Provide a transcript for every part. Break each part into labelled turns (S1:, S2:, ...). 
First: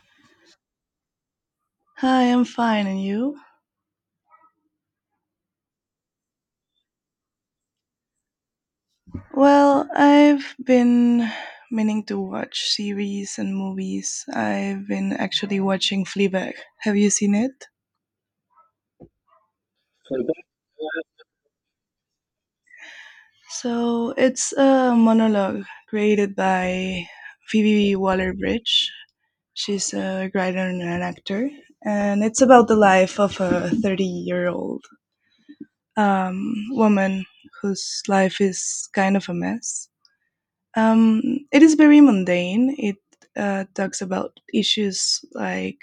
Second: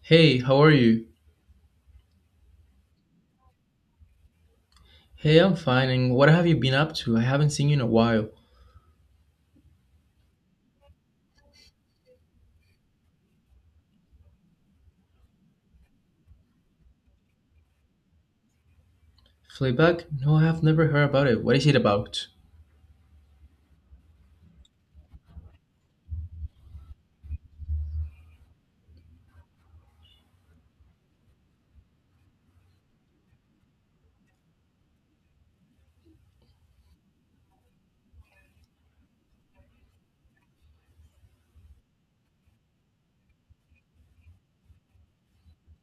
S1: Hey, how are you?
S2: Hi, I'm fine, and you?
S1: Hey, I'm fine. And what have you been up to? I haven't seen you in a while.
S2: Well, I've been meaning to watch series and movies. I've been actually watching Fleabag. Have you seen it?
S1: Fleabag? No, I have never heard about it. What is it about?
S2: So it's a monologue created by Phoebe Waller-Bridge. She's a writer and an actor, and it's about the life of a 30-year-old woman whose life is kind of a mess. It is very mundane. It talks about issues like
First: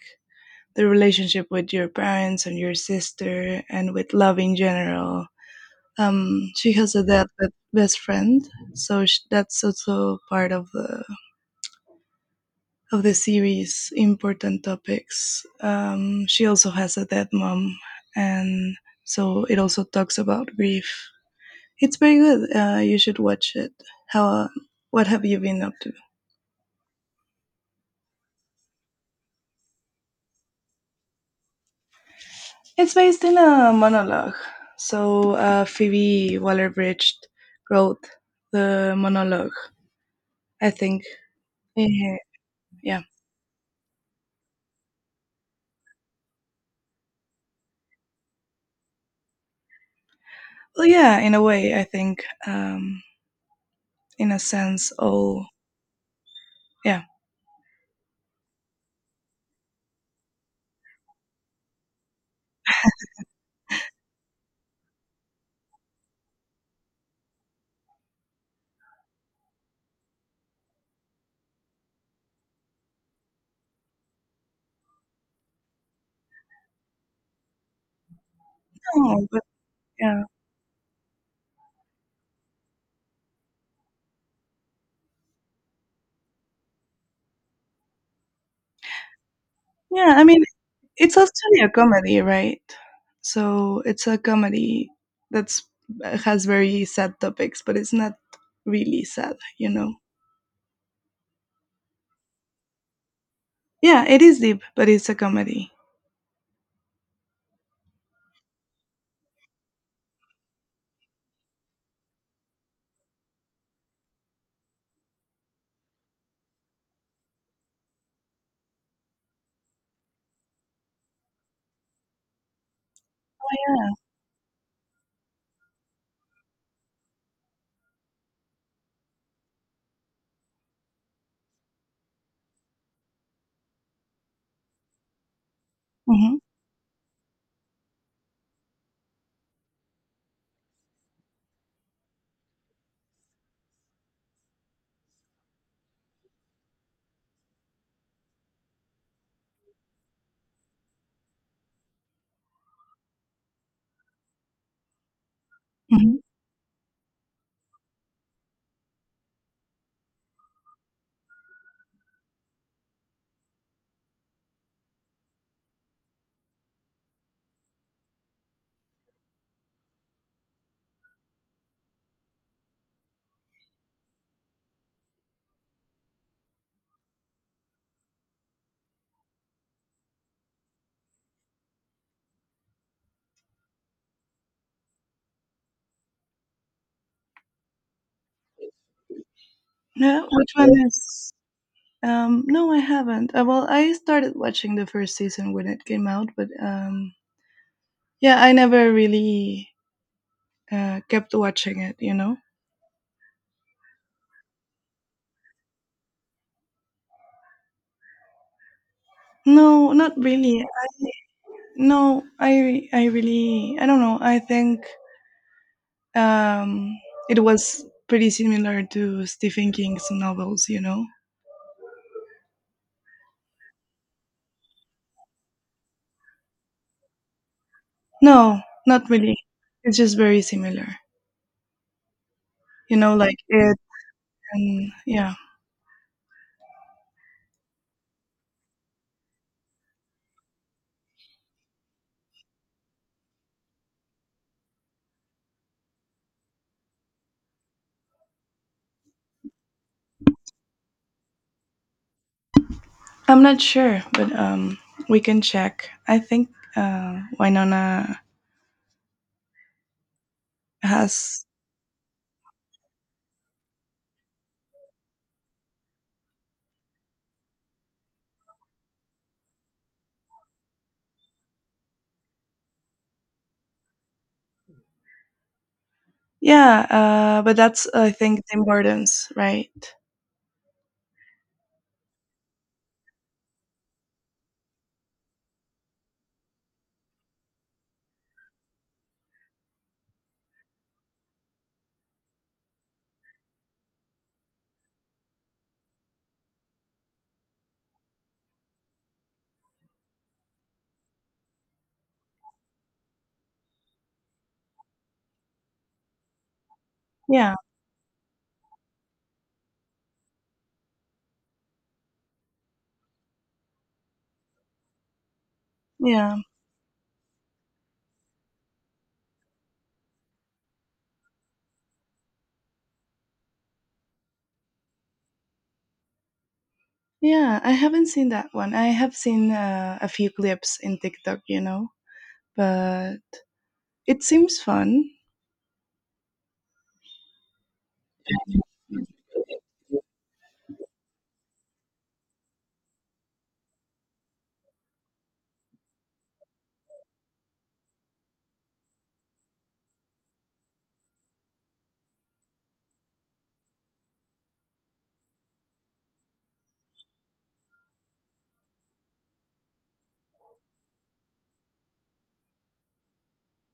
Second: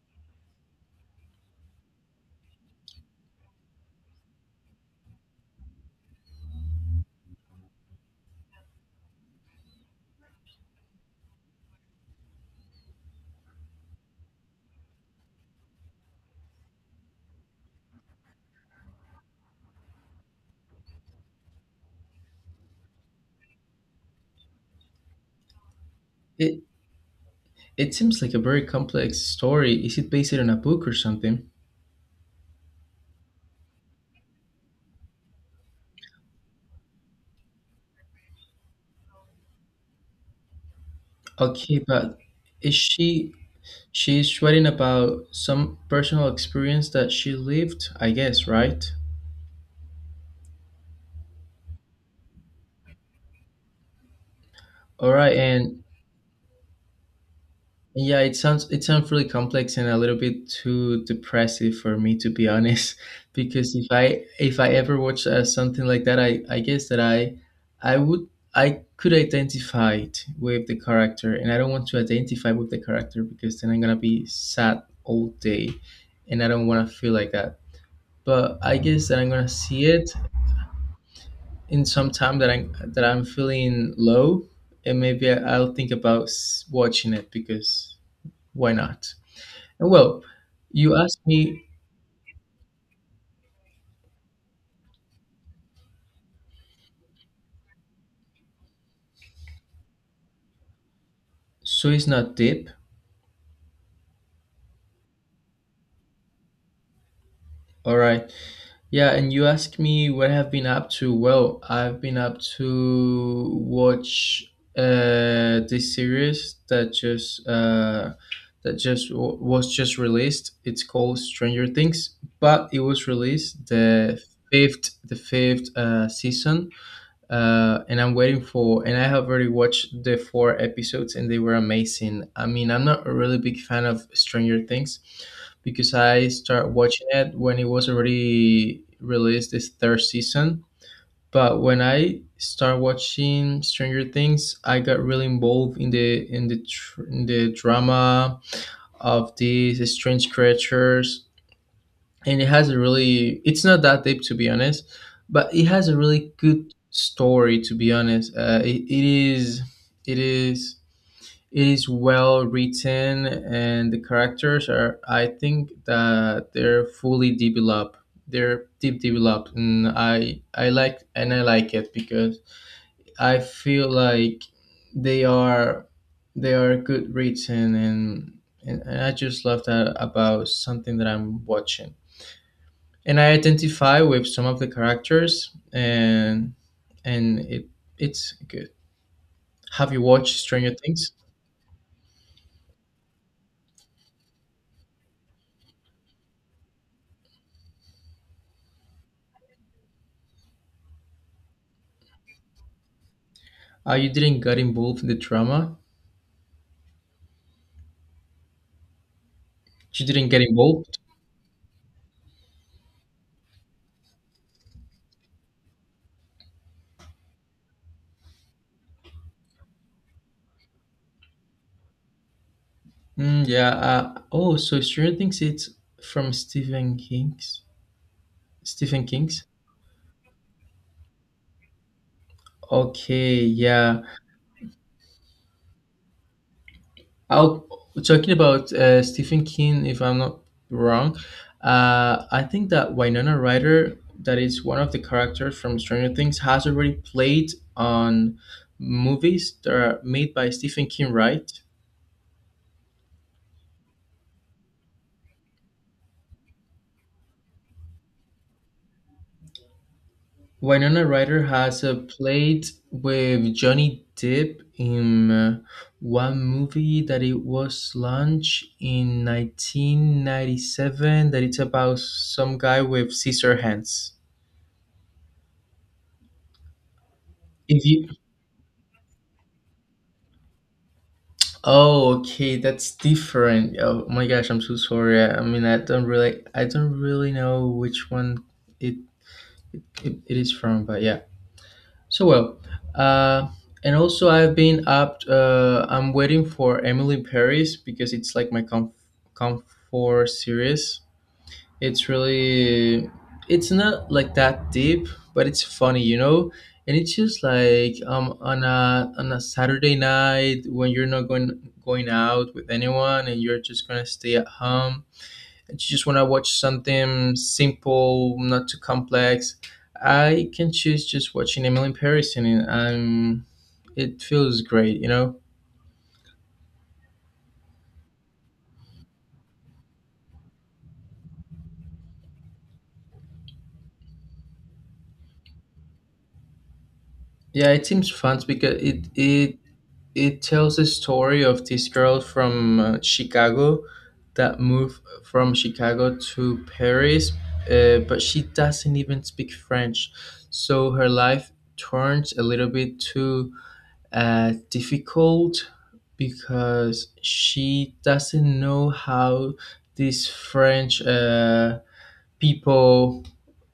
S2: the relationship with your parents and your sister and with love in general. She has a dead best friend, so that's also part of the series. Important topics. She also has a dead mom, and so it also talks about grief. It's very good. You should watch it. How? What have you been up to?
S1: It it seems like a very complex story. Is it based on a book or something?
S2: It's based in a monologue. So Phoebe Waller-Bridge wrote the monologue. I think.
S1: Okay,
S2: Yeah.
S1: but is
S2: Yeah.
S1: she She's writing about some personal experience that she lived, I guess, right?
S2: Well, yeah. In a way, I think. In a sense,
S1: All right,
S2: all.
S1: and
S2: Yeah.
S1: yeah, it sounds really complex and a little bit too depressive, for me to be honest. Because if I ever watch something like that, I guess that I would I could identify it with the character, and I don't want to identify with the character because then I'm gonna be sad all day, and I don't want to feel like that. But I guess that
S2: No,
S1: I'm
S2: but
S1: gonna see it
S2: yeah.
S1: in some time that I'm feeling low, and maybe I'll think about watching it because why not?
S2: Yeah.
S1: Well,
S2: I mean,
S1: you
S2: it's
S1: asked
S2: actually
S1: me,
S2: a comedy, right? So it's a comedy that's has very sad topics, but it's not really sad, you know.
S1: so it's not deep.
S2: Yeah, it is deep, but it's a comedy.
S1: All right. Yeah, and you asked me what I've been up to. Well, I've been up to watch this series that just w- was just released. It's called Stranger Things, but it was released the fifth season, and I'm waiting for. And I have already watched the four episodes, and they were amazing. I mean, I'm not a really big fan of Stranger Things because I
S2: Hmm.
S1: started watching it when it was already released this third season. But when I started watching Stranger Things, I got really involved in the drama of these strange creatures, and it has a really, it's not that deep, to be honest, but it has a
S2: Hmm.
S1: really good story, to be honest. It is it is it is well written, and the characters are, I think that they're fully developed, they're deep developed, and I like it because I feel like they are, they are good written, and I just love that about something that I'm watching, and I identify with some of the characters, and and it it's good. Have you
S2: Yeah,
S1: watched
S2: which one
S1: Stranger Things?
S2: is? No, I haven't. Well, I started watching the first season when it came out, but yeah, I never really kept watching it. You know?
S1: You didn't get involved in the drama.
S2: No,
S1: You
S2: not
S1: didn't get
S2: really.
S1: involved.
S2: No, I really I don't know. I think Um, it was pretty similar to Stephen King's novels, you know.
S1: Mm, yeah. Oh, so Stranger Things it's from Stephen King's.
S2: No,
S1: Stephen
S2: not really.
S1: King's.
S2: It's just very similar, like
S1: Okay.
S2: it
S1: Yeah.
S2: and yeah.
S1: I'll talking about Stephen King, if I'm not wrong. I think that Winona Ryder, that is one of the characters from Stranger Things, has already played on movies that are made by Stephen King, right?
S2: I'm not sure, but we can check. I think Winona
S1: Winona Ryder
S2: has
S1: has played with Johnny Depp in one movie that it was launched in 1997, that it's about some guy with scissor hands.
S2: yeah, but
S1: If
S2: that's
S1: you
S2: I think the importance, right?
S1: oh, okay, that's different. Oh my gosh, I'm so sorry. I mean, I don't really know which one it, it is from, but yeah. So well, uh, and also I've been up. I'm waiting for Emily in Paris because it's like my comfort series. It's really it's not like that deep, but it's funny, you know? And it's just
S2: Yeah,
S1: like on a Saturday night when you're not going out with anyone, and you're just gonna stay at home, and you just wanna
S2: yeah.
S1: watch something simple, not too complex. I can choose just watching Emily in Paris, and I'm it feels great, you know?
S2: Yeah, I haven't seen that one. I have seen a few clips in TikTok, but it seems fun.
S1: Yeah, it seems fun because
S2: Mm.
S1: it it tells a story of this girl from Chicago that moved from Chicago to Paris, but she doesn't even speak French, so her life turns a little bit too difficult because she doesn't know how this French. People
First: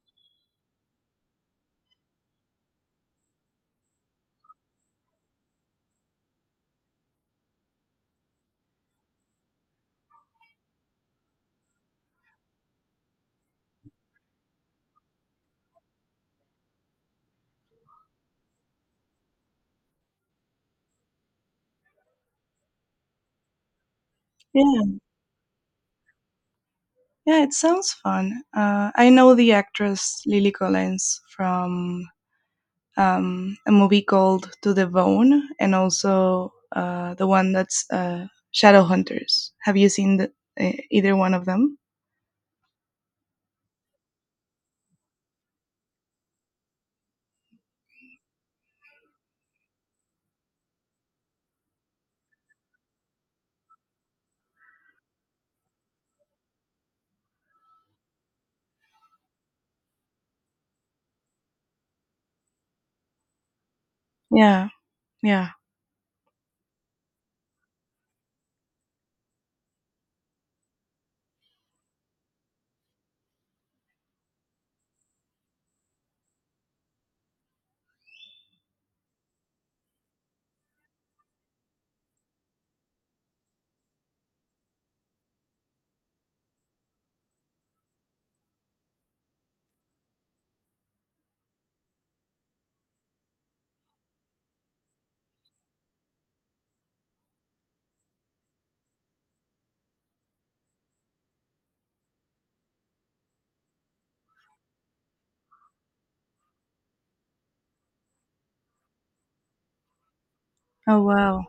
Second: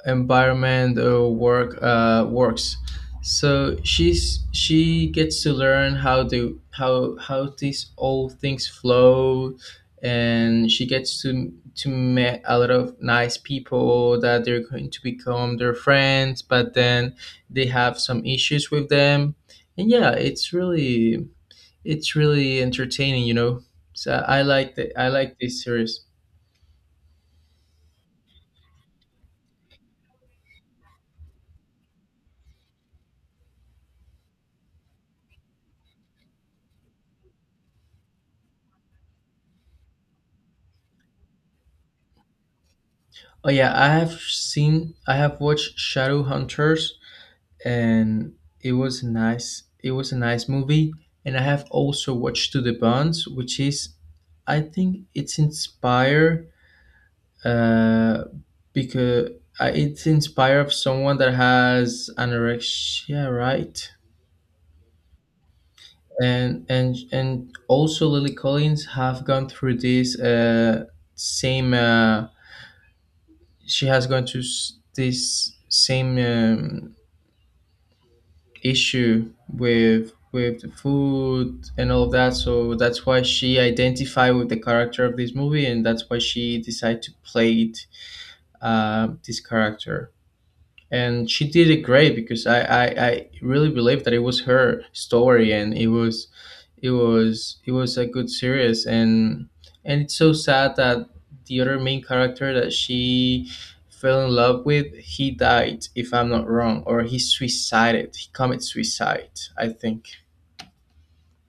S1: environment works, so she gets to learn how these old things flow, and she gets to meet a lot of nice people that they're going to become their friends, but then they have some issues with them. And yeah, it's really entertaining, you know, so
S2: Yeah,
S1: I like this series.
S2: yeah, it sounds fun. I know the actress Lily Collins from a movie called To the Bone, and also the one that's Shadowhunters. Have you seen either one of them?
S1: Oh yeah, I have watched Shadowhunters, and it was nice. It was a nice movie, and I have also watched To the Bonds, which is, I think it's inspired, uh because it's inspired of someone that has anorexia, right?
S2: Yeah, yeah.
S1: And also Lily Collins have gone through this same she has gone through this same issue with the food and all of that, so that's why she identified with the character of this movie, and that's why she decided to play it, this character. And she did it great because I really believe that it was her story, and it was, it was a good series, and it's so sad that the other main character that she fell in love with, he died, if I'm not wrong, or he suicided, he committed suicide, I think.
S2: Oh wow,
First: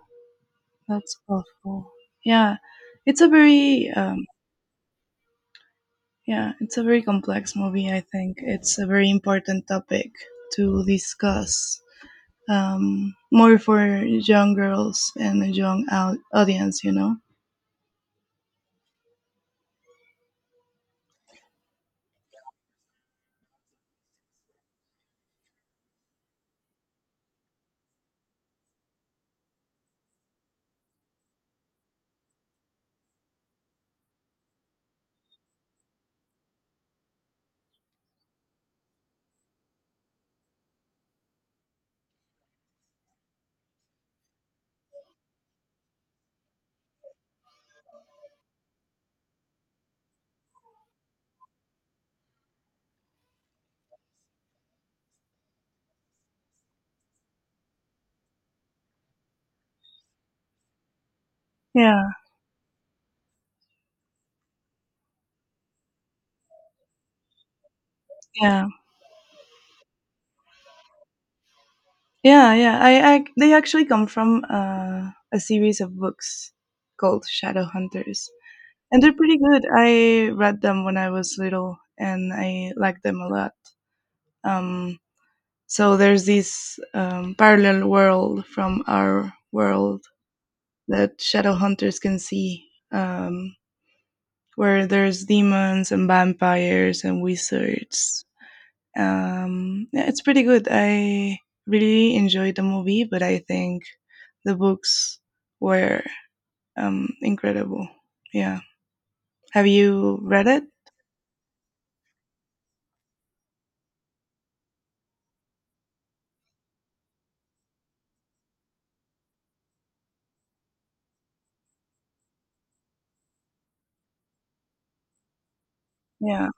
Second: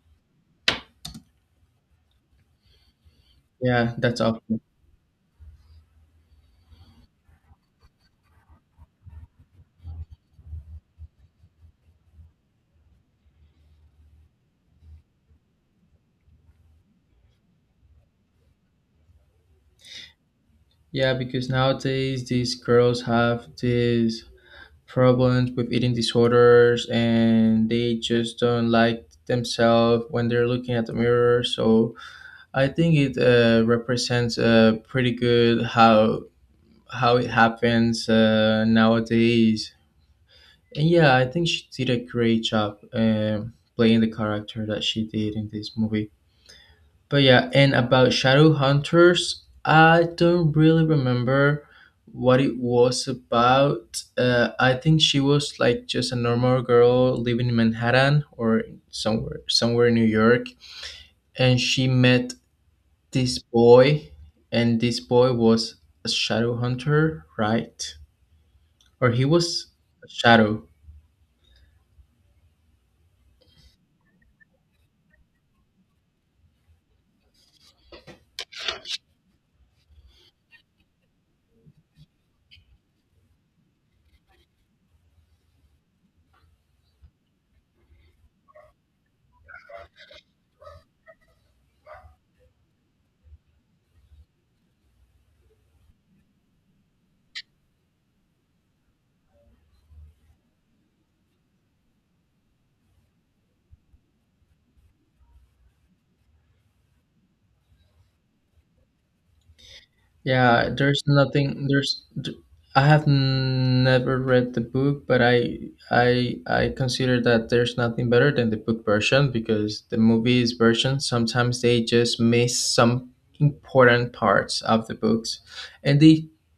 S2: that's awful. Yeah, it's a very
S1: Yeah, that's awful.
S2: yeah, it's a very complex movie. I think it's a very important topic to discuss, more for young girls and a young au- audience. You know.
S1: Yeah, because nowadays these girls have these problems with eating disorders, and they just don't like themselves when they're looking at the mirror. So I think it represents pretty good how it happens nowadays. And yeah, I think she did a great job playing the character that she did in this movie. But yeah, and about Shadow Hunters, I don't really remember what it was about. I think she was like just a normal girl living in Manhattan or somewhere in New York, and she
S2: Yeah,
S1: met this boy, and this boy was a shadow hunter, right?
S2: yeah,
S1: Or he was a shadow.
S2: yeah, yeah. I they actually come from a series of books called Shadowhunters, and they're pretty good. I read them when I was little, and I liked them a lot. Um, So there's this parallel world from our world that shadow hunters can see, um, where there's demons and vampires and wizards. Yeah, it's pretty good. I really enjoyed the movie, but I think the books were incredible. Yeah. Have you read it?
S1: Yeah, there's nothing. I have never read the book, but I I consider that there's nothing better than the book version, because the movie's version sometimes they just miss some important parts of the books, and
S2: Yeah.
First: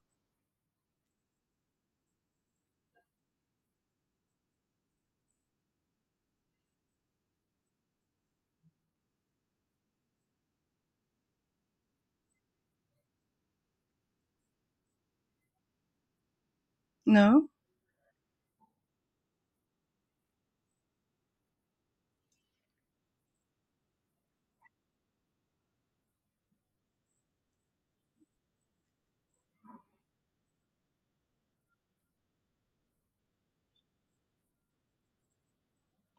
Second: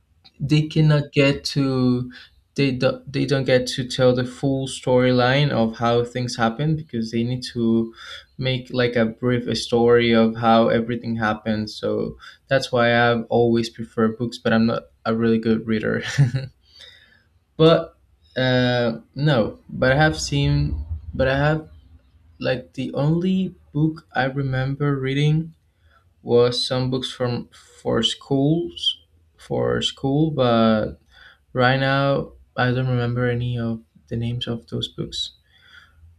S1: they cannot get to, they don't get to tell the full storyline of how things happen because they need to make like a brief story of how everything happens. So that's why I've always prefer books, but I'm not a really good reader.
S2: No.
S1: But no but I have seen but I have like the only book I remember reading was some books from for schools, for school. But right now, I don't remember any of the names of those books,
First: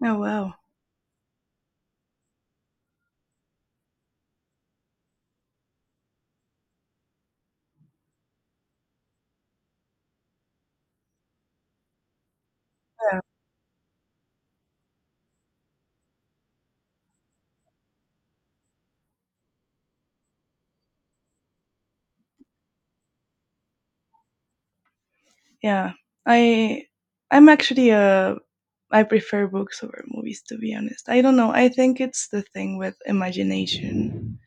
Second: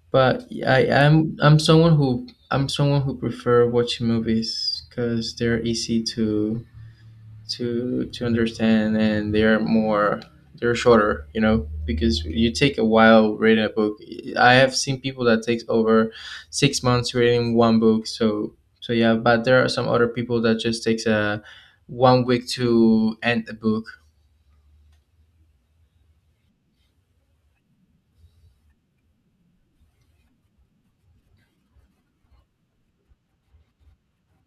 S2: Oh
S1: but
S2: wow.
S1: I'm someone who prefer watching movies because they're easy to to understand, and they're shorter, you know, because you take a
S2: Yeah.
S1: while reading a book. I have seen people that takes over 6 months reading one book, so, so yeah. But there are some other people that just takes a one week to end the book.
S2: Yeah. I I'm actually a I prefer books over movies, to be honest. I don't know. I think it's the thing with imagination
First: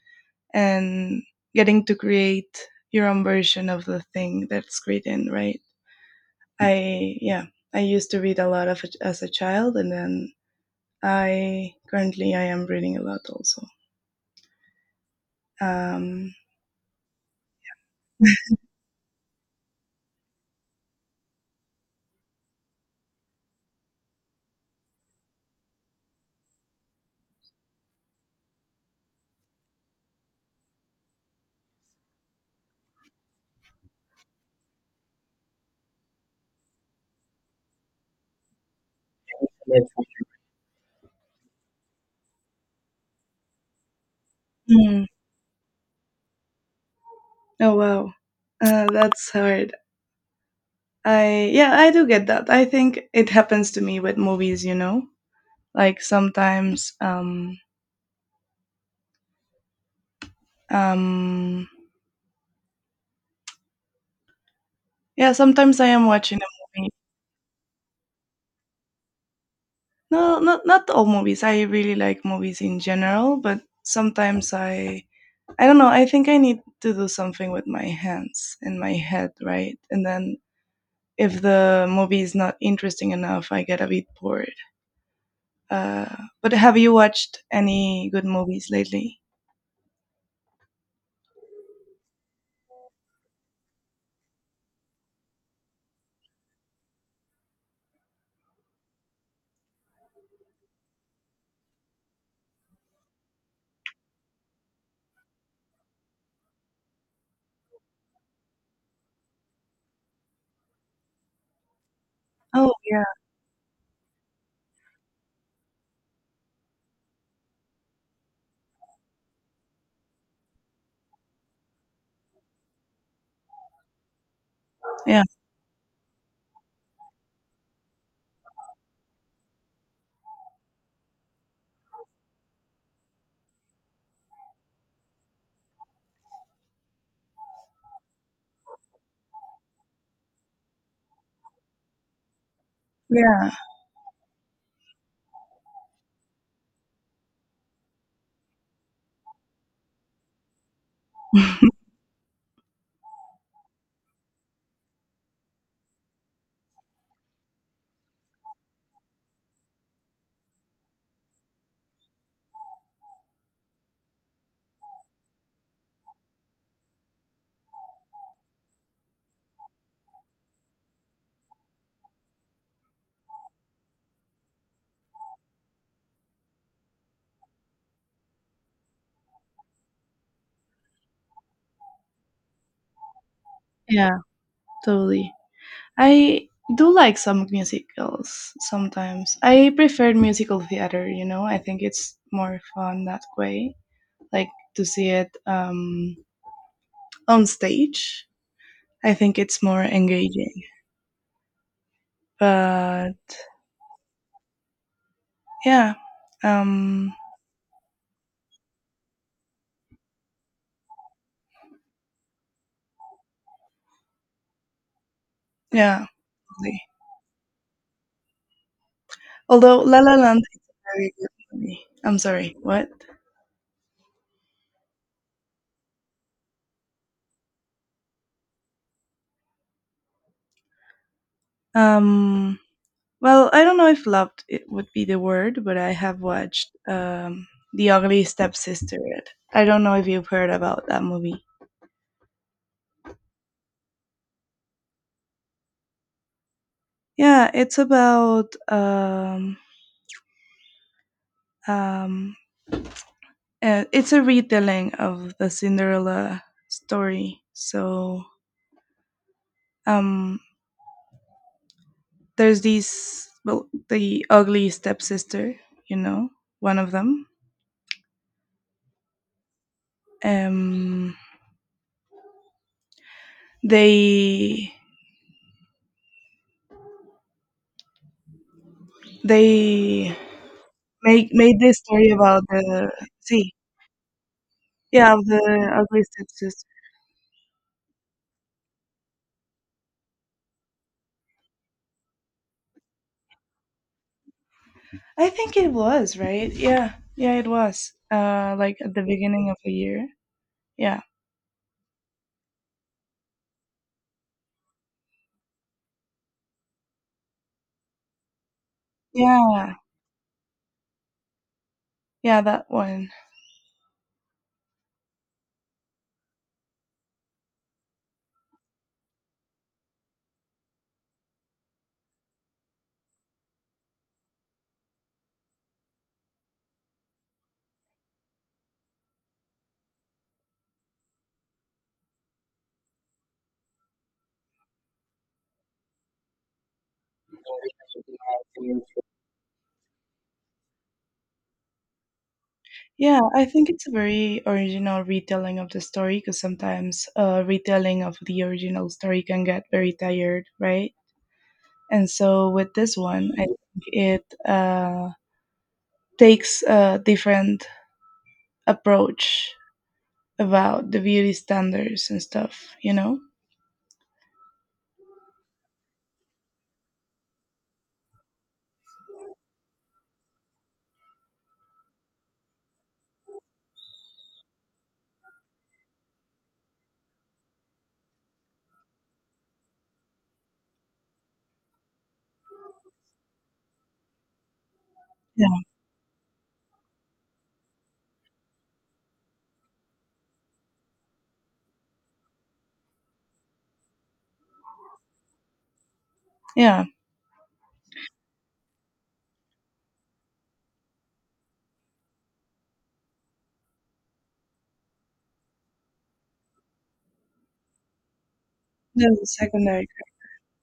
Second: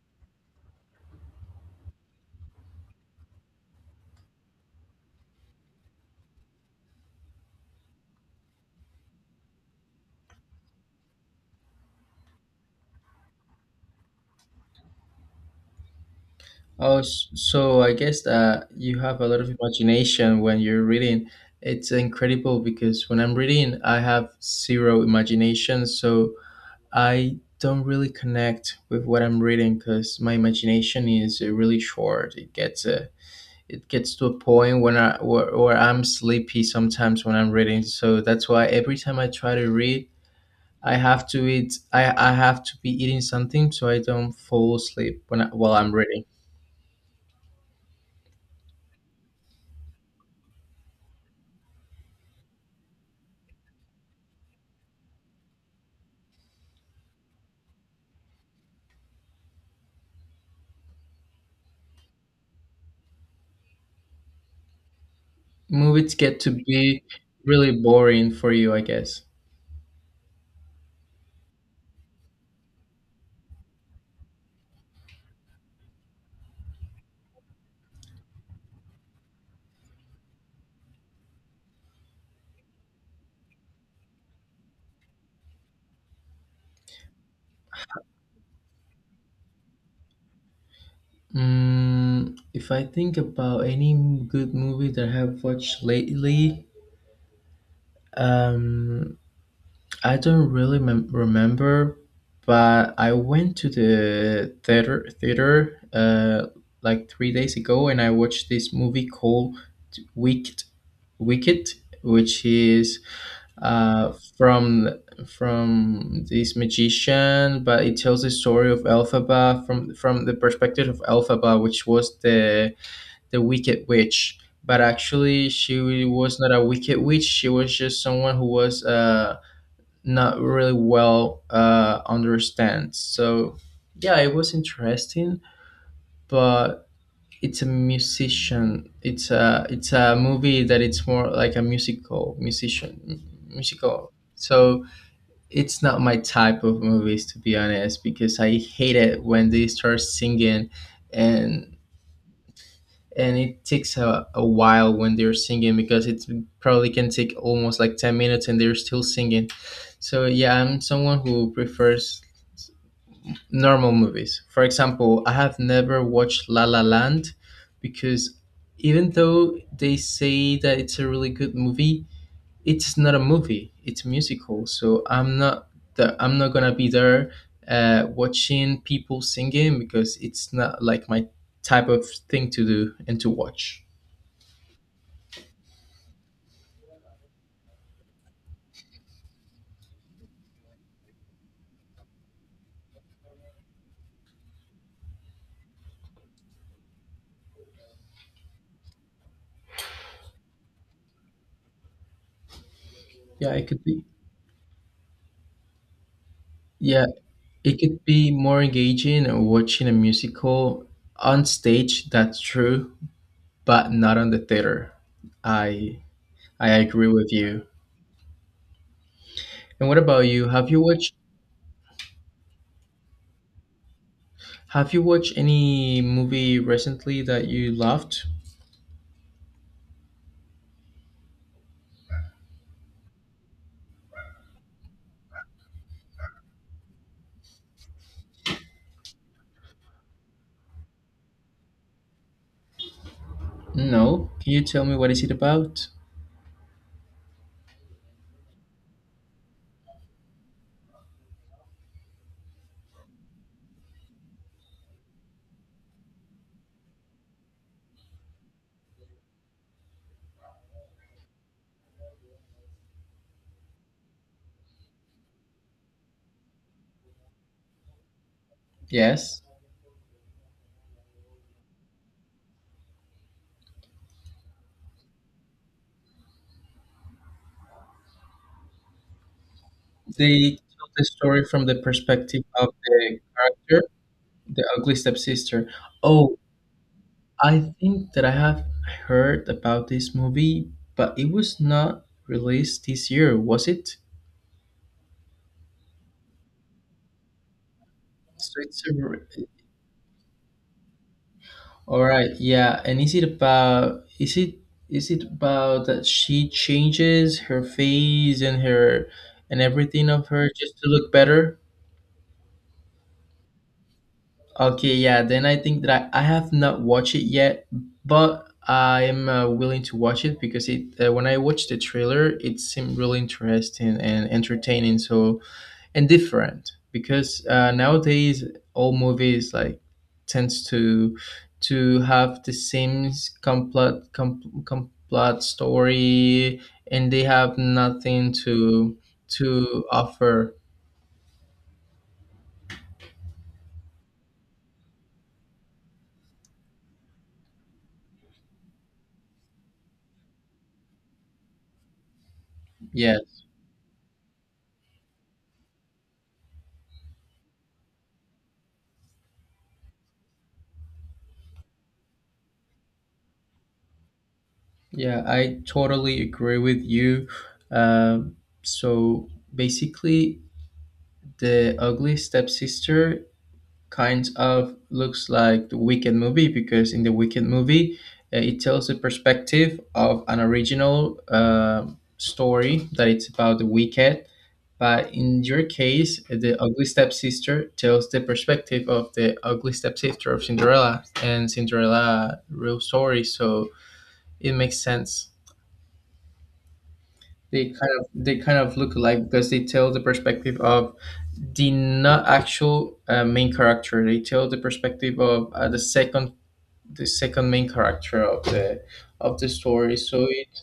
S2: and getting to create your own version of the thing that's written, right? Yeah, I used to read a lot of it as a child, and then I currently I am reading a lot also. Um.
S1: Oh, so I guess that you have a lot of imagination when you're reading. It's incredible because when I'm reading, I have zero imagination, so I don't really connect with what I'm reading because my imagination is really short. It gets to a point when I where I'm sleepy sometimes when I'm reading. So that's why every time I try to
S2: Yes.
S1: read, I have to eat. I have to be eating something so I don't fall
S2: Hmm,
S1: asleep while I'm reading.
S2: oh wow, that's hard. I yeah, I do get that. I think it happens to me with movies, you know. Like sometimes, um, yeah, sometimes I am
S1: Movies
S2: watching
S1: get to
S2: a movie.
S1: be really boring for you, I guess.
S2: No, not all movies. I really like movies in general, but sometimes I don't know, I think I need to do something with my hands and my head, right? And then if the movie is not interesting enough, I get a bit bored. Uh, but have you watched any good movies lately?
S1: Mm, if I think about any good movie that I have watched lately, um, I don't really remember, but I went to the theater like 3 days ago, and I watched this movie called Wicked, Wicked, which
S2: Oh
S1: is
S2: yeah,
S1: from this magician, but it tells the story of Elphaba from the perspective of Elphaba, which was the wicked witch. But
S2: yeah,
S1: actually, she was not a wicked witch. She was just someone who was not really well understand. So yeah, it was interesting, but it's a musician. It's a movie that it's more like a musical, musician
S2: yeah,
S1: musical. So it's not my type of movies, to be honest, because I hate it when they start singing, and it takes a while when they're singing because it probably can take almost like 10 minutes, and they're still singing. So yeah, I'm someone who prefers normal movies. For example, I have never watched La La Land because even though they say that it's a really good movie, it's not a movie, it's musical, so I'm not the I'm not gonna be there watching people singing because it's not like my type of thing to do and to watch.
S2: yeah, totally. I do like some musicals sometimes. I prefer musical theater, you know. I think it's more fun that way, like to see it on stage. I think it's more engaging. But
S1: Yeah, it could be.
S2: yeah,
S1: Yeah,
S2: um,
S1: it could be more engaging, watching a musical on stage, that's true. But not on the theater, i
S2: yeah.
S1: I
S2: Really.
S1: agree with you.
S2: Although
S1: And what
S2: La La
S1: about
S2: Land
S1: you,
S2: is
S1: have you
S2: a very
S1: watched
S2: good movie. I'm sorry, what?
S1: any movie recently that you loved?
S2: Um. Well, I don't know if loved it would be the word, but I have watched The Ugly Stepsister. I don't know if you've heard about that movie.
S1: No, can you tell me what is it about?
S2: Yeah, it's about um, it's a retelling of the Cinderella story. So um, there's these well, the ugly stepsister, you know, one of them.
S1: Yes.
S2: Um, they they
S1: They tell the
S2: make
S1: story
S2: made
S1: from the
S2: this story about
S1: perspective of
S2: the
S1: the
S2: see
S1: character, the ugly
S2: Yeah, of the
S1: stepsister.
S2: Ugly
S1: Oh,
S2: Stepsister.
S1: I think that I have heard about this movie, but it was not released this year, was it?
S2: I think it was, right? Yeah. Yeah, it was.
S1: So
S2: Like
S1: it's a,
S2: at the
S1: re-
S2: beginning of the year. Yeah.
S1: all right, yeah. And is it about, is it about that she changes her face and her and
S2: Yeah.
S1: everything of her just to look better?
S2: Yeah, that one.
S1: Okay, yeah, then I think that I have not watched it yet, but I am willing to watch it because it when I watched the trailer, it seemed really interesting and entertaining, so, and different because nowadays all movies like tends to have the same complete story and they have nothing to offer.
S2: Yeah, I think it's a very original retelling of the story because sometimes retelling of the original story can get very tired, right? And so with this
S1: Yeah,
S2: one, I think it takes a different approach about the beauty standards and stuff, you know?
S1: Yeah, I totally agree with you. Um, so basically, the ugly stepsister kind of looks like the Wicked movie, because in the Wicked movie, it tells the perspective of an original story that it's about the Wicked. But in
S2: Yeah,
S1: your case, the ugly stepsister tells the perspective of the ugly stepsister of Cinderella and Cinderella real story. So it makes sense.
S2: yeah.
S1: They kind of look alike because they tell the perspective of the not actual main character. They tell the perspective of the second main character of the
S2: That's the secondary
S1: story. So it,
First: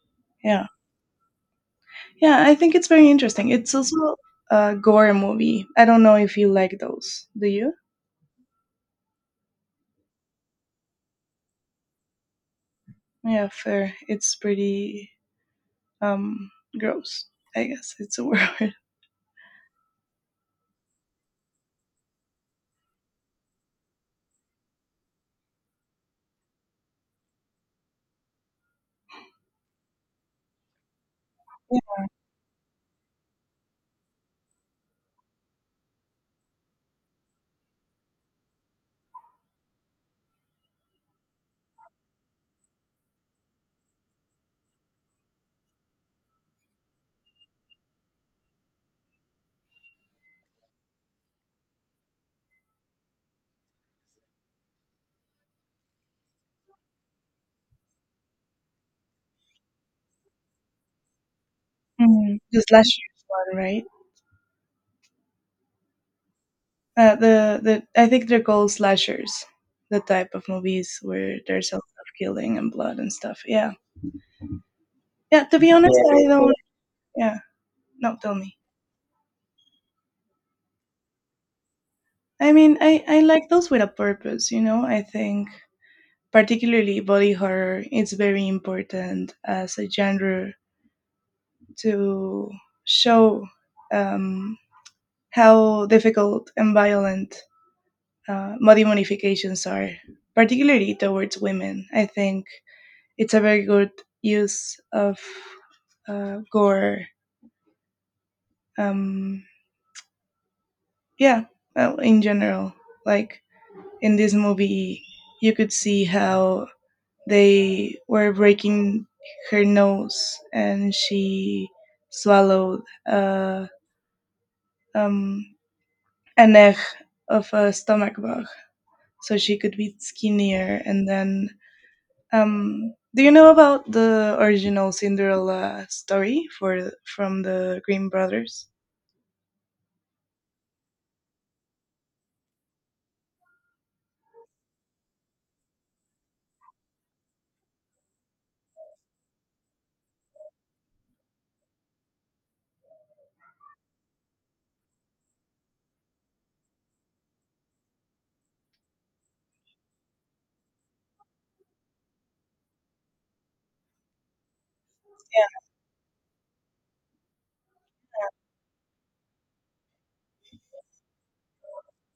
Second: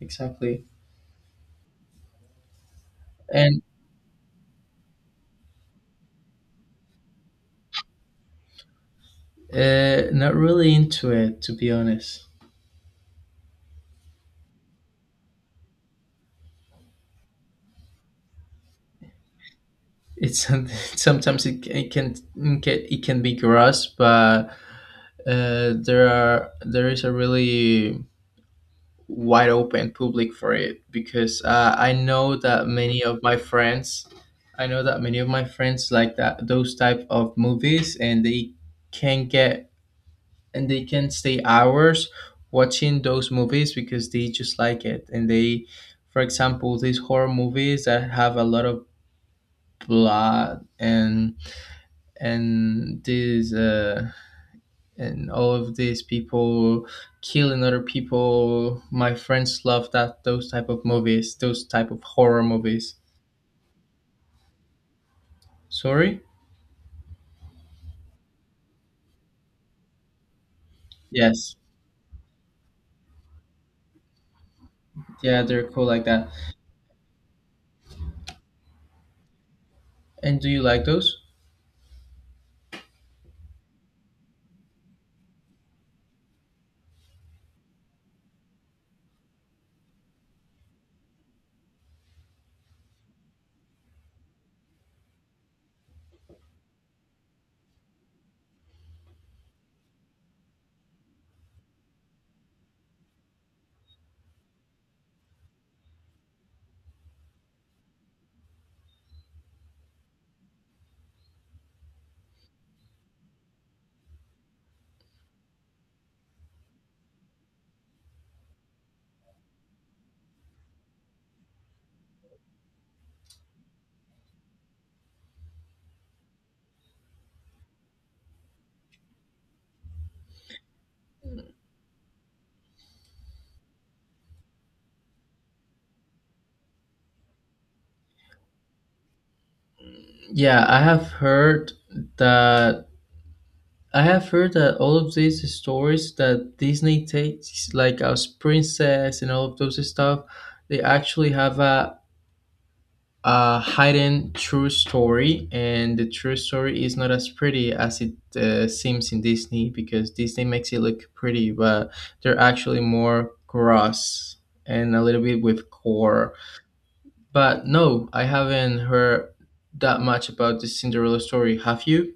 S1: exactly.
S2: yeah. Yeah, I think it's very interesting.
S1: And
S2: It's also a gore movie. I don't know if you like those. Do you?
S1: not really into it, to be honest.
S2: Yeah, fair. It's pretty um gross. I guess it's a word.
S1: It's sometimes it can be gross, but there are there is a really wide open public for it, because I
S2: Yeah.
S1: know that many of my friends, I know that many of my friends like that those type of movies, and they can get and they can stay hours watching those movies because they just like it, and they, for example, these horror movies that have a lot of blood and these and all of these people killing other people. My friends love that, those type of movies, those type of
S2: Mhm.
S1: horror
S2: The
S1: movies.
S2: slashers one, right?
S1: Sorry?
S2: The I think they're called slashers. The type of movies where
S1: Yes.
S2: there's a lot of killing and blood and stuff. Yeah,
S1: Yeah,
S2: yeah. To
S1: they're
S2: be
S1: cool
S2: honest,
S1: like
S2: I
S1: that.
S2: don't. Yeah, no, tell me.
S1: And do you like those?
S2: I mean, I like those with a purpose, you know? I think particularly body horror it's very important as a genre to show um, how difficult and violent body modifications are, particularly towards women. I think it's a very good use of gore. Um, yeah, well, in general, like in this movie, you could see how they were breaking her nose, and she swallowed uh, um, an egg of a stomach bug so she could be skinnier. And then, do you know about the original Cinderella story for from the Grimm Brothers?
S1: Yeah, I have heard that I have heard that all of these stories that Disney takes, like as princess and all of those stuff, they actually have a hidden true story, and the true story is not as pretty as it seems in Disney, because Disney makes it look pretty, but they're actually more gross and a little bit with core. But no, I haven't heard that much about the Cinderella story. Have you?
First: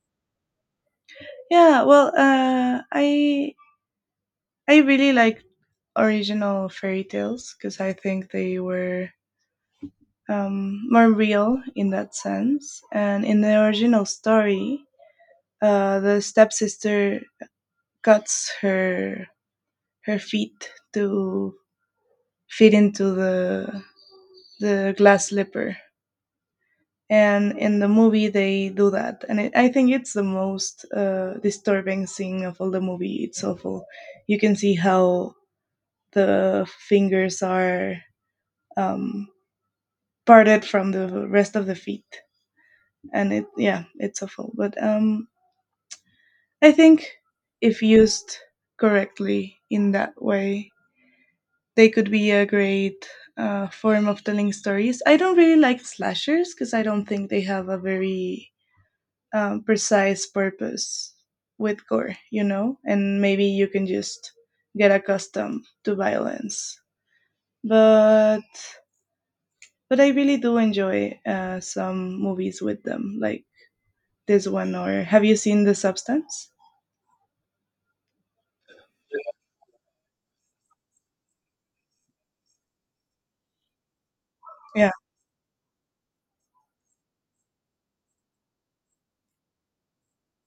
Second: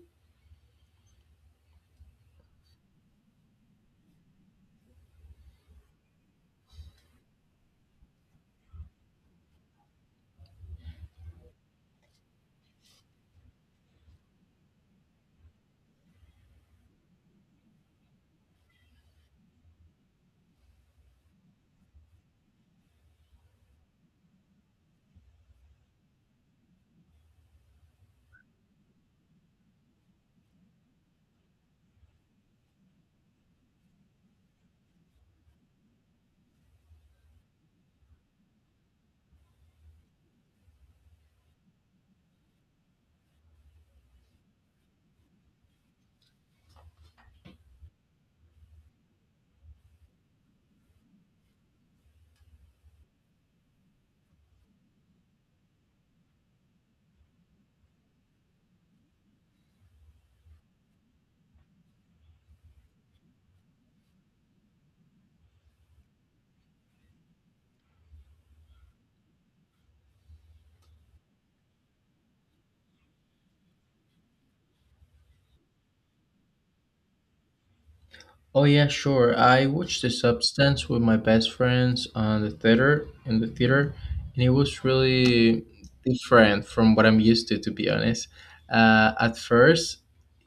S2: Yeah, well, I really like original fairy tales because I think they were more real in that sense. And in the original story, the stepsister cuts her feet to fit into the glass slipper. And in the movie, they do that, and it, I think it's the most disturbing scene of all the movie. It's awful. You can see how the fingers are um, parted from the rest of the feet, and it yeah, it's awful. But I think if used correctly in that way, they could be a great form of telling stories. I don't really like slashers because I don't think they have a very precise purpose with gore, you know? And maybe you can just get accustomed to violence. But I really do enjoy some movies with them, like this one. Or have you seen The Substance?
S1: Oh yeah, sure. I watched The Substance with my best friends on the theater, and it was
S2: Yeah.
S1: really different from what I'm used to be honest. At first,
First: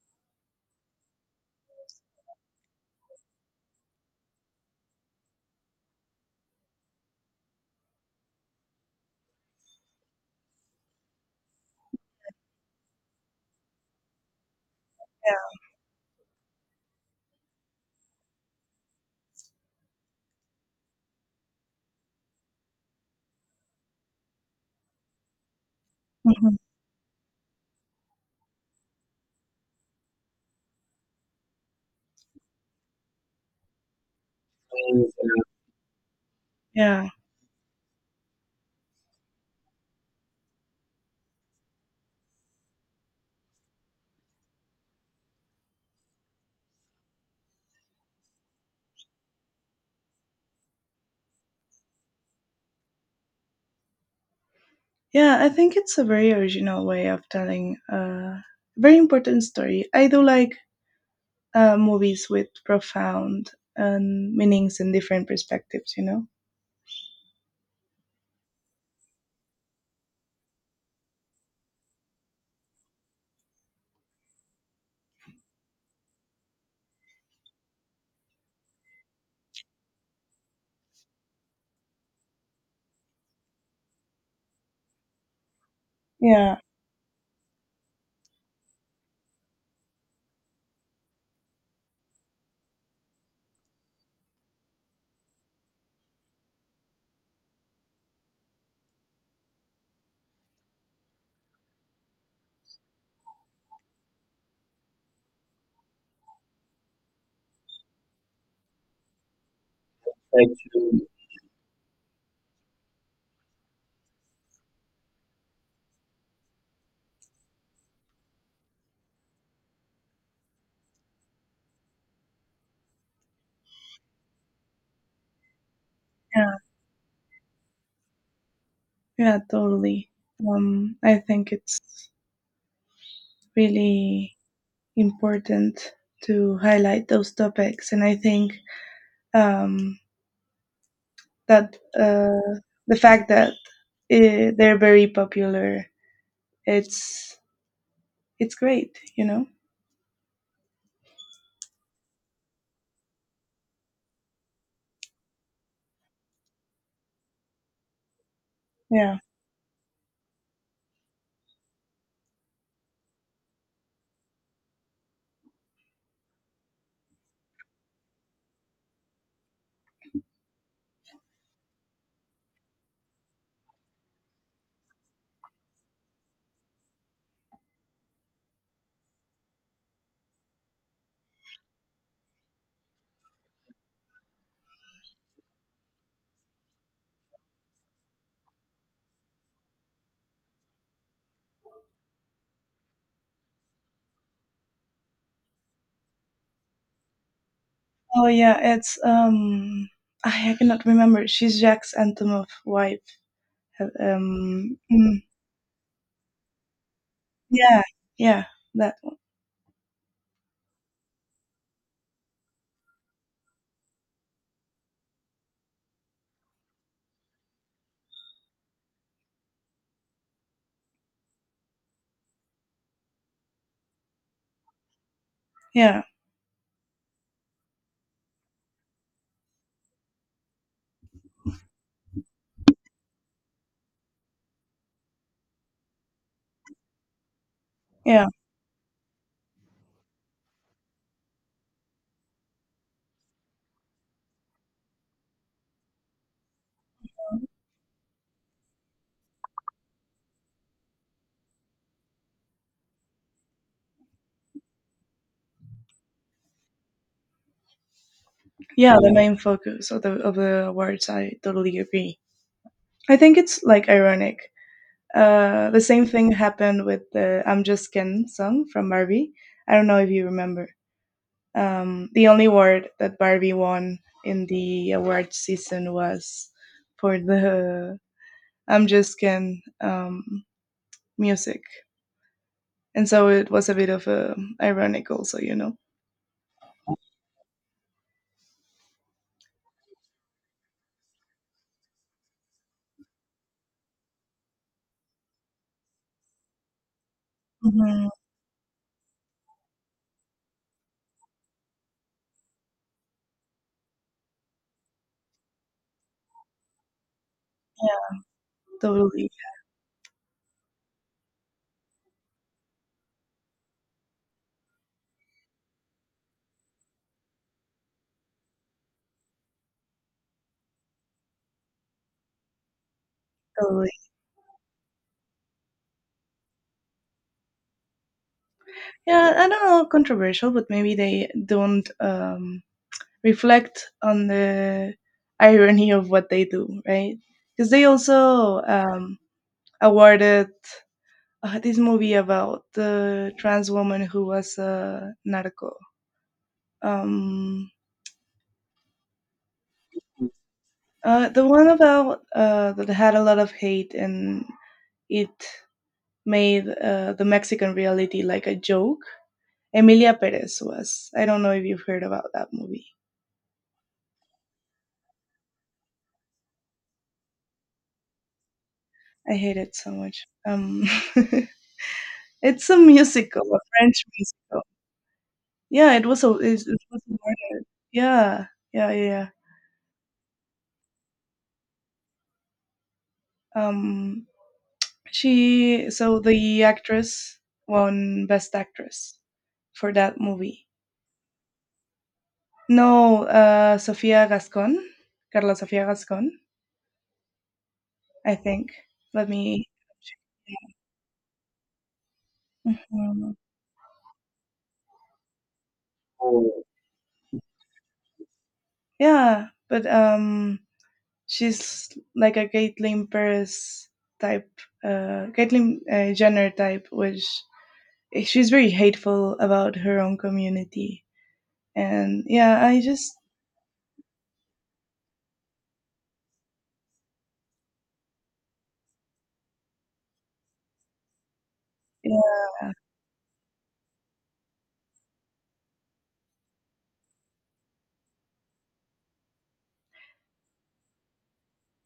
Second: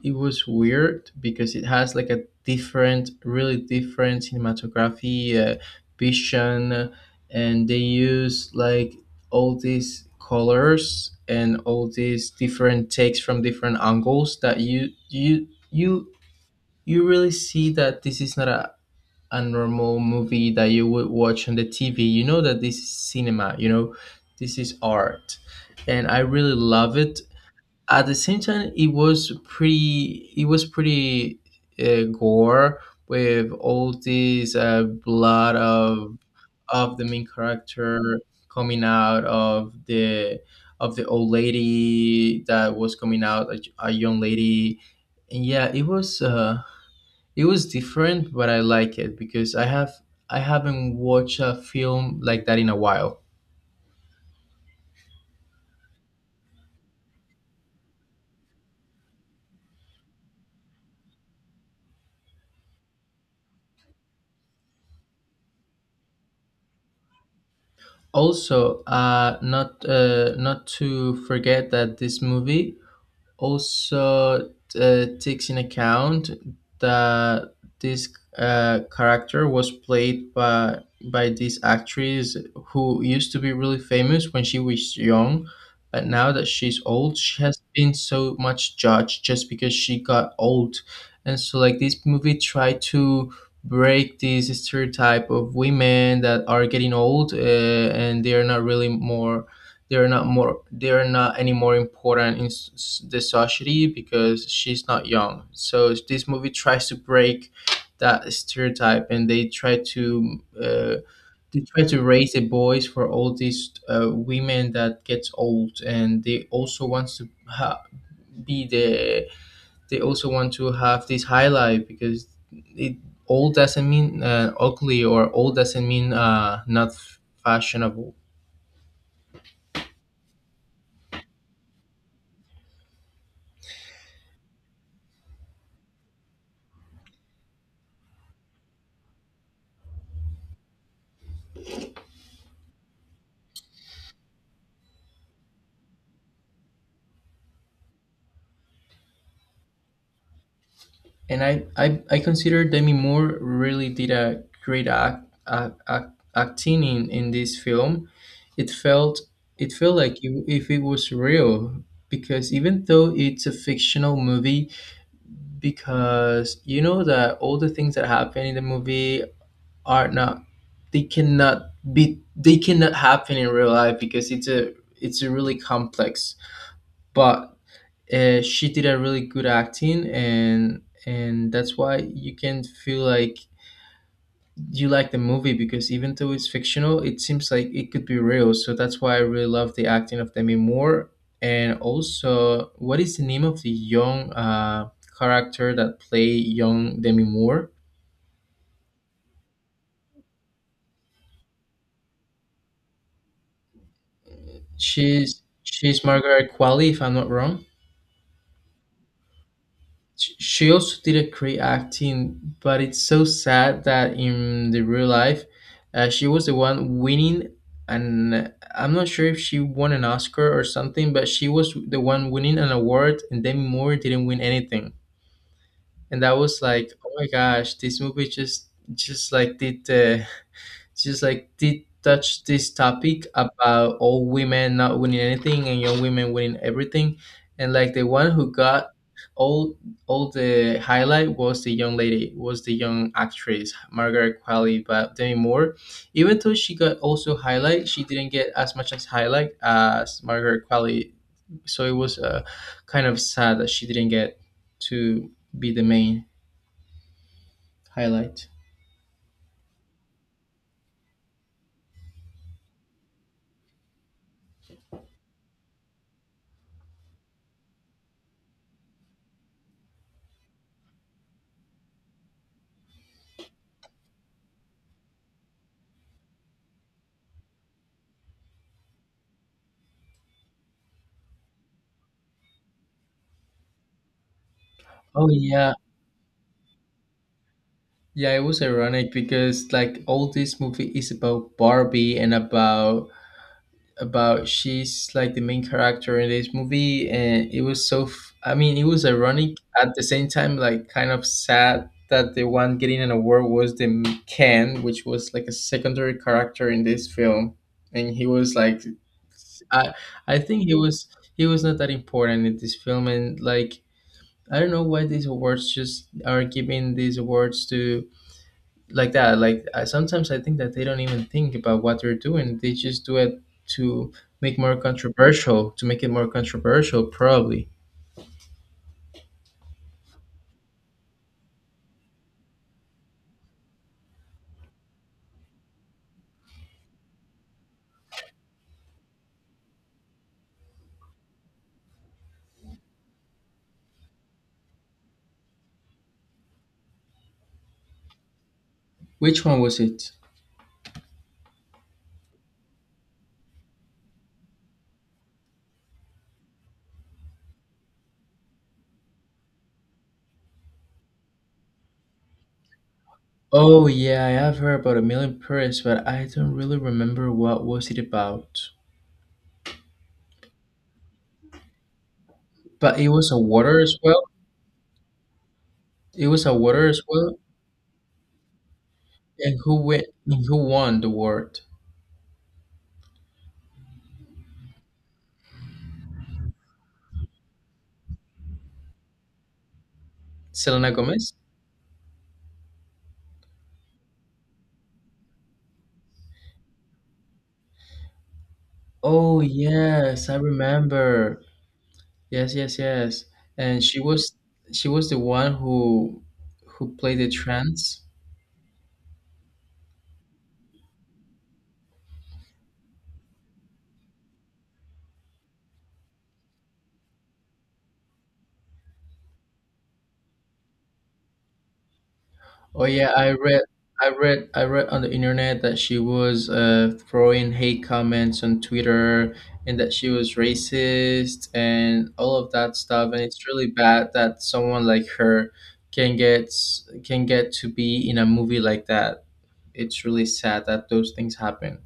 S1: it was weird because it has like a different, really different cinematography vision, and they use like all these colors and all these different takes from different angles that you really see that this is not a, a normal movie that you would watch on the TV. You know that this is cinema, you know, this is art. And I really
S2: Mhm.
S1: love it. At the same time, it was pretty gore, with all this blood of the
S2: Yeah.
S1: main character coming out of the old lady that was coming out, a young lady, and yeah, it was. It was different, but I like it because I have I haven't watched a film like that in a while.
S2: Yeah, I think it's a very original way of telling a very important story. I do like movies with profound meanings and different perspectives, you know?
S1: Also, not not to forget that this movie also takes in account that this character was played by this actress who used to be really famous when she was young, but now that
S2: Yeah,
S1: she's old, she has been so much judged just because she got old, and so like this movie tried to break this stereotype of women that are getting old, and they are not really more, they're not any more important in the society because she's not young. So this movie tries to break that stereotype, and they try to raise the boys for all these women that gets old, and they also wants to be the, they also want to have this highlight because it, old doesn't mean ugly, or old doesn't mean
S2: yeah,
S1: not fashionable.
S2: yeah, totally. I think it's really important to highlight those topics, and I think um, that the fact that they're very popular, it's it's great, you know.
S1: And I I consider Demi Moore really did a great acting in this film. It
S2: Yeah.
S1: felt, it felt like you, if it was real, because even though it's a fictional movie, because you know that all the things that happen in the movie are not, they cannot happen in real life because it's a really complex, but she did a really good acting, and that's why you can feel like you like the movie, because even though it's fictional, it seems like it could be real. So that's why I really love the acting of Demi Moore. And also, what is the name of the young character that play young Demi Moore?
S2: Oh yeah, it's I cannot remember. She's Jack's Antemoff wife. Um mm,
S1: She's Margaret Qualley, if I'm not wrong.
S2: yeah, yeah, that one.
S1: She also did a great acting, but it's so sad that in the real life, she was the one winning, and I'm not sure if she won an Oscar or something, but she was the one winning an award, and Demi Moore didn't win anything.
S2: Yeah.
S1: And that was like, oh my gosh, this movie just like did the just like did touch this topic about old women not winning anything and young women winning everything. And like the
S2: Yeah.
S1: one who got all the highlight was the young lady, was the young actress Margaret Qualley, but Demi Moore, even though she got also highlight, she didn't get as much as highlight as Margaret Qualley. So it was kind of sad that she didn't get to be the main highlight.
S2: Yeah, the main focus of the awards, I totally agree. I think it's like ironic. The same thing happened with the I'm Just Ken song from Barbie. I don't know if you remember. The only award that Barbie won in the award season was for the I'm Just Ken music. And so it was a bit of a ironic
S1: Oh
S2: also, you
S1: yeah.
S2: know.
S1: Yeah, it was ironic, because like all this movie is about Barbie, and about she's like the main character in this movie, and it was so
S2: Mhm.
S1: I mean, it was ironic, at the same time like kind of sad, that the one getting an award was the Ken, which was like a secondary character in this film. And he was like,
S2: Totally,
S1: I I think he was, he was not that important in this film. And like, I don't know why these awards just are giving these awards to like that. Like, sometimes I think that they don't even think about what they're doing, they just do it
S2: totally.
S1: to make more controversial, to make it more controversial, probably.
S2: Yeah, I don't know, controversial, but maybe they don't reflect on the irony of what they do, right? Because they also awarded this movie about the trans woman who was a narco. Um,
S1: Which one was it?
S2: the one about that had a lot of hate and it made the Mexican reality like a joke. Emilia Perez was. I don't know if you've heard about that movie.
S1: Oh yeah, I have heard about A Million Paris, but I don't really remember what was it about.
S2: I hate it so much. Um. It's a
S1: But it was a
S2: musical, a
S1: water as
S2: French
S1: well.
S2: musical. Yeah, it was
S1: It
S2: a.
S1: was a
S2: It
S1: water
S2: was
S1: as
S2: a
S1: well.
S2: murder. Yeah, yeah, yeah, yeah.
S1: And who went and who won the award?
S2: Um, she so the actress won Best Actress for that movie.
S1: Selena Gomez?
S2: No, Sofia Gascon, Carla Sofia Gascon, I think. Let
S1: Oh
S2: me.
S1: yes, I remember. Yes, yes, yes. And she was, she was the one
S2: Um.
S1: who played the trance.
S2: Yeah, but she's like a Caitlyn Paris type, Caitlyn Jenner type, which eh, she's very hateful about her own community. And yeah, I
S1: Oh
S2: just
S1: yeah, I read, I read on the internet that she was throwing hate comments on Twitter, and that she was racist and all
S2: yeah,
S1: of that stuff. And it's really bad that someone like her can get, can get to be in a movie like that. It's really sad that those things happen.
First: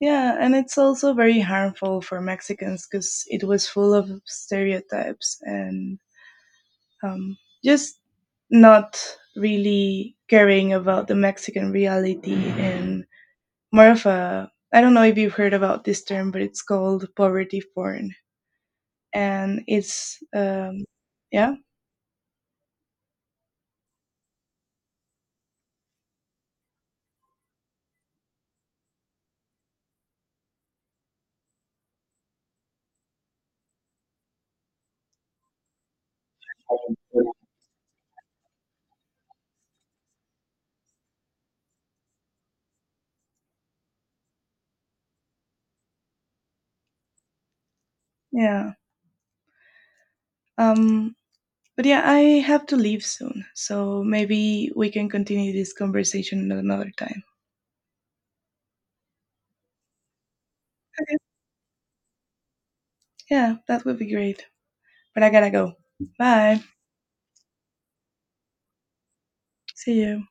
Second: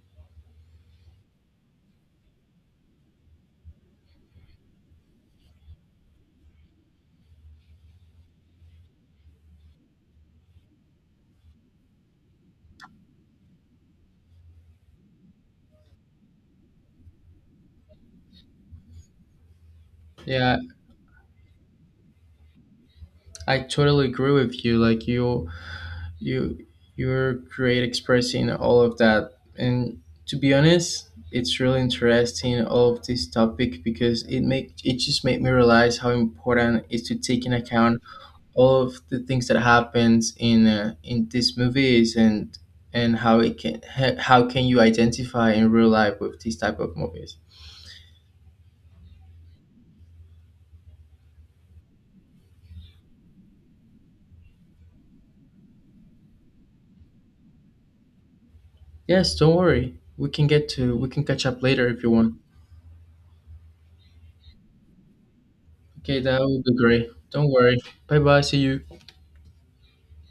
S2: yeah and it's also very harmful for Mexicans because it was full of stereotypes and um, just not really caring about the Mexican reality and more of a I don't know if you've heard about this term, but it's called poverty porn, and it's
S1: Yeah,
S2: yeah,
S1: I totally agree with you. Like, you you're great expressing all of that. And to be honest, it's really interesting all of this topic, because it make, it just made me realize how important it is to take in account all of the things that happens in these movies, and how it can how can you identify in real life with these type of movies.
S2: yeah. Um, but yeah, I have to leave soon, so maybe we can continue this conversation at another time.
S1: Yes, don't worry, we can get to, we
S2: Okay.
S1: can catch up later if you want.
S2: Yeah, that would be great. But I gotta go.
S1: Okay, that
S2: Bye.
S1: would be great, don't worry. Bye bye, see you.
S2: See you.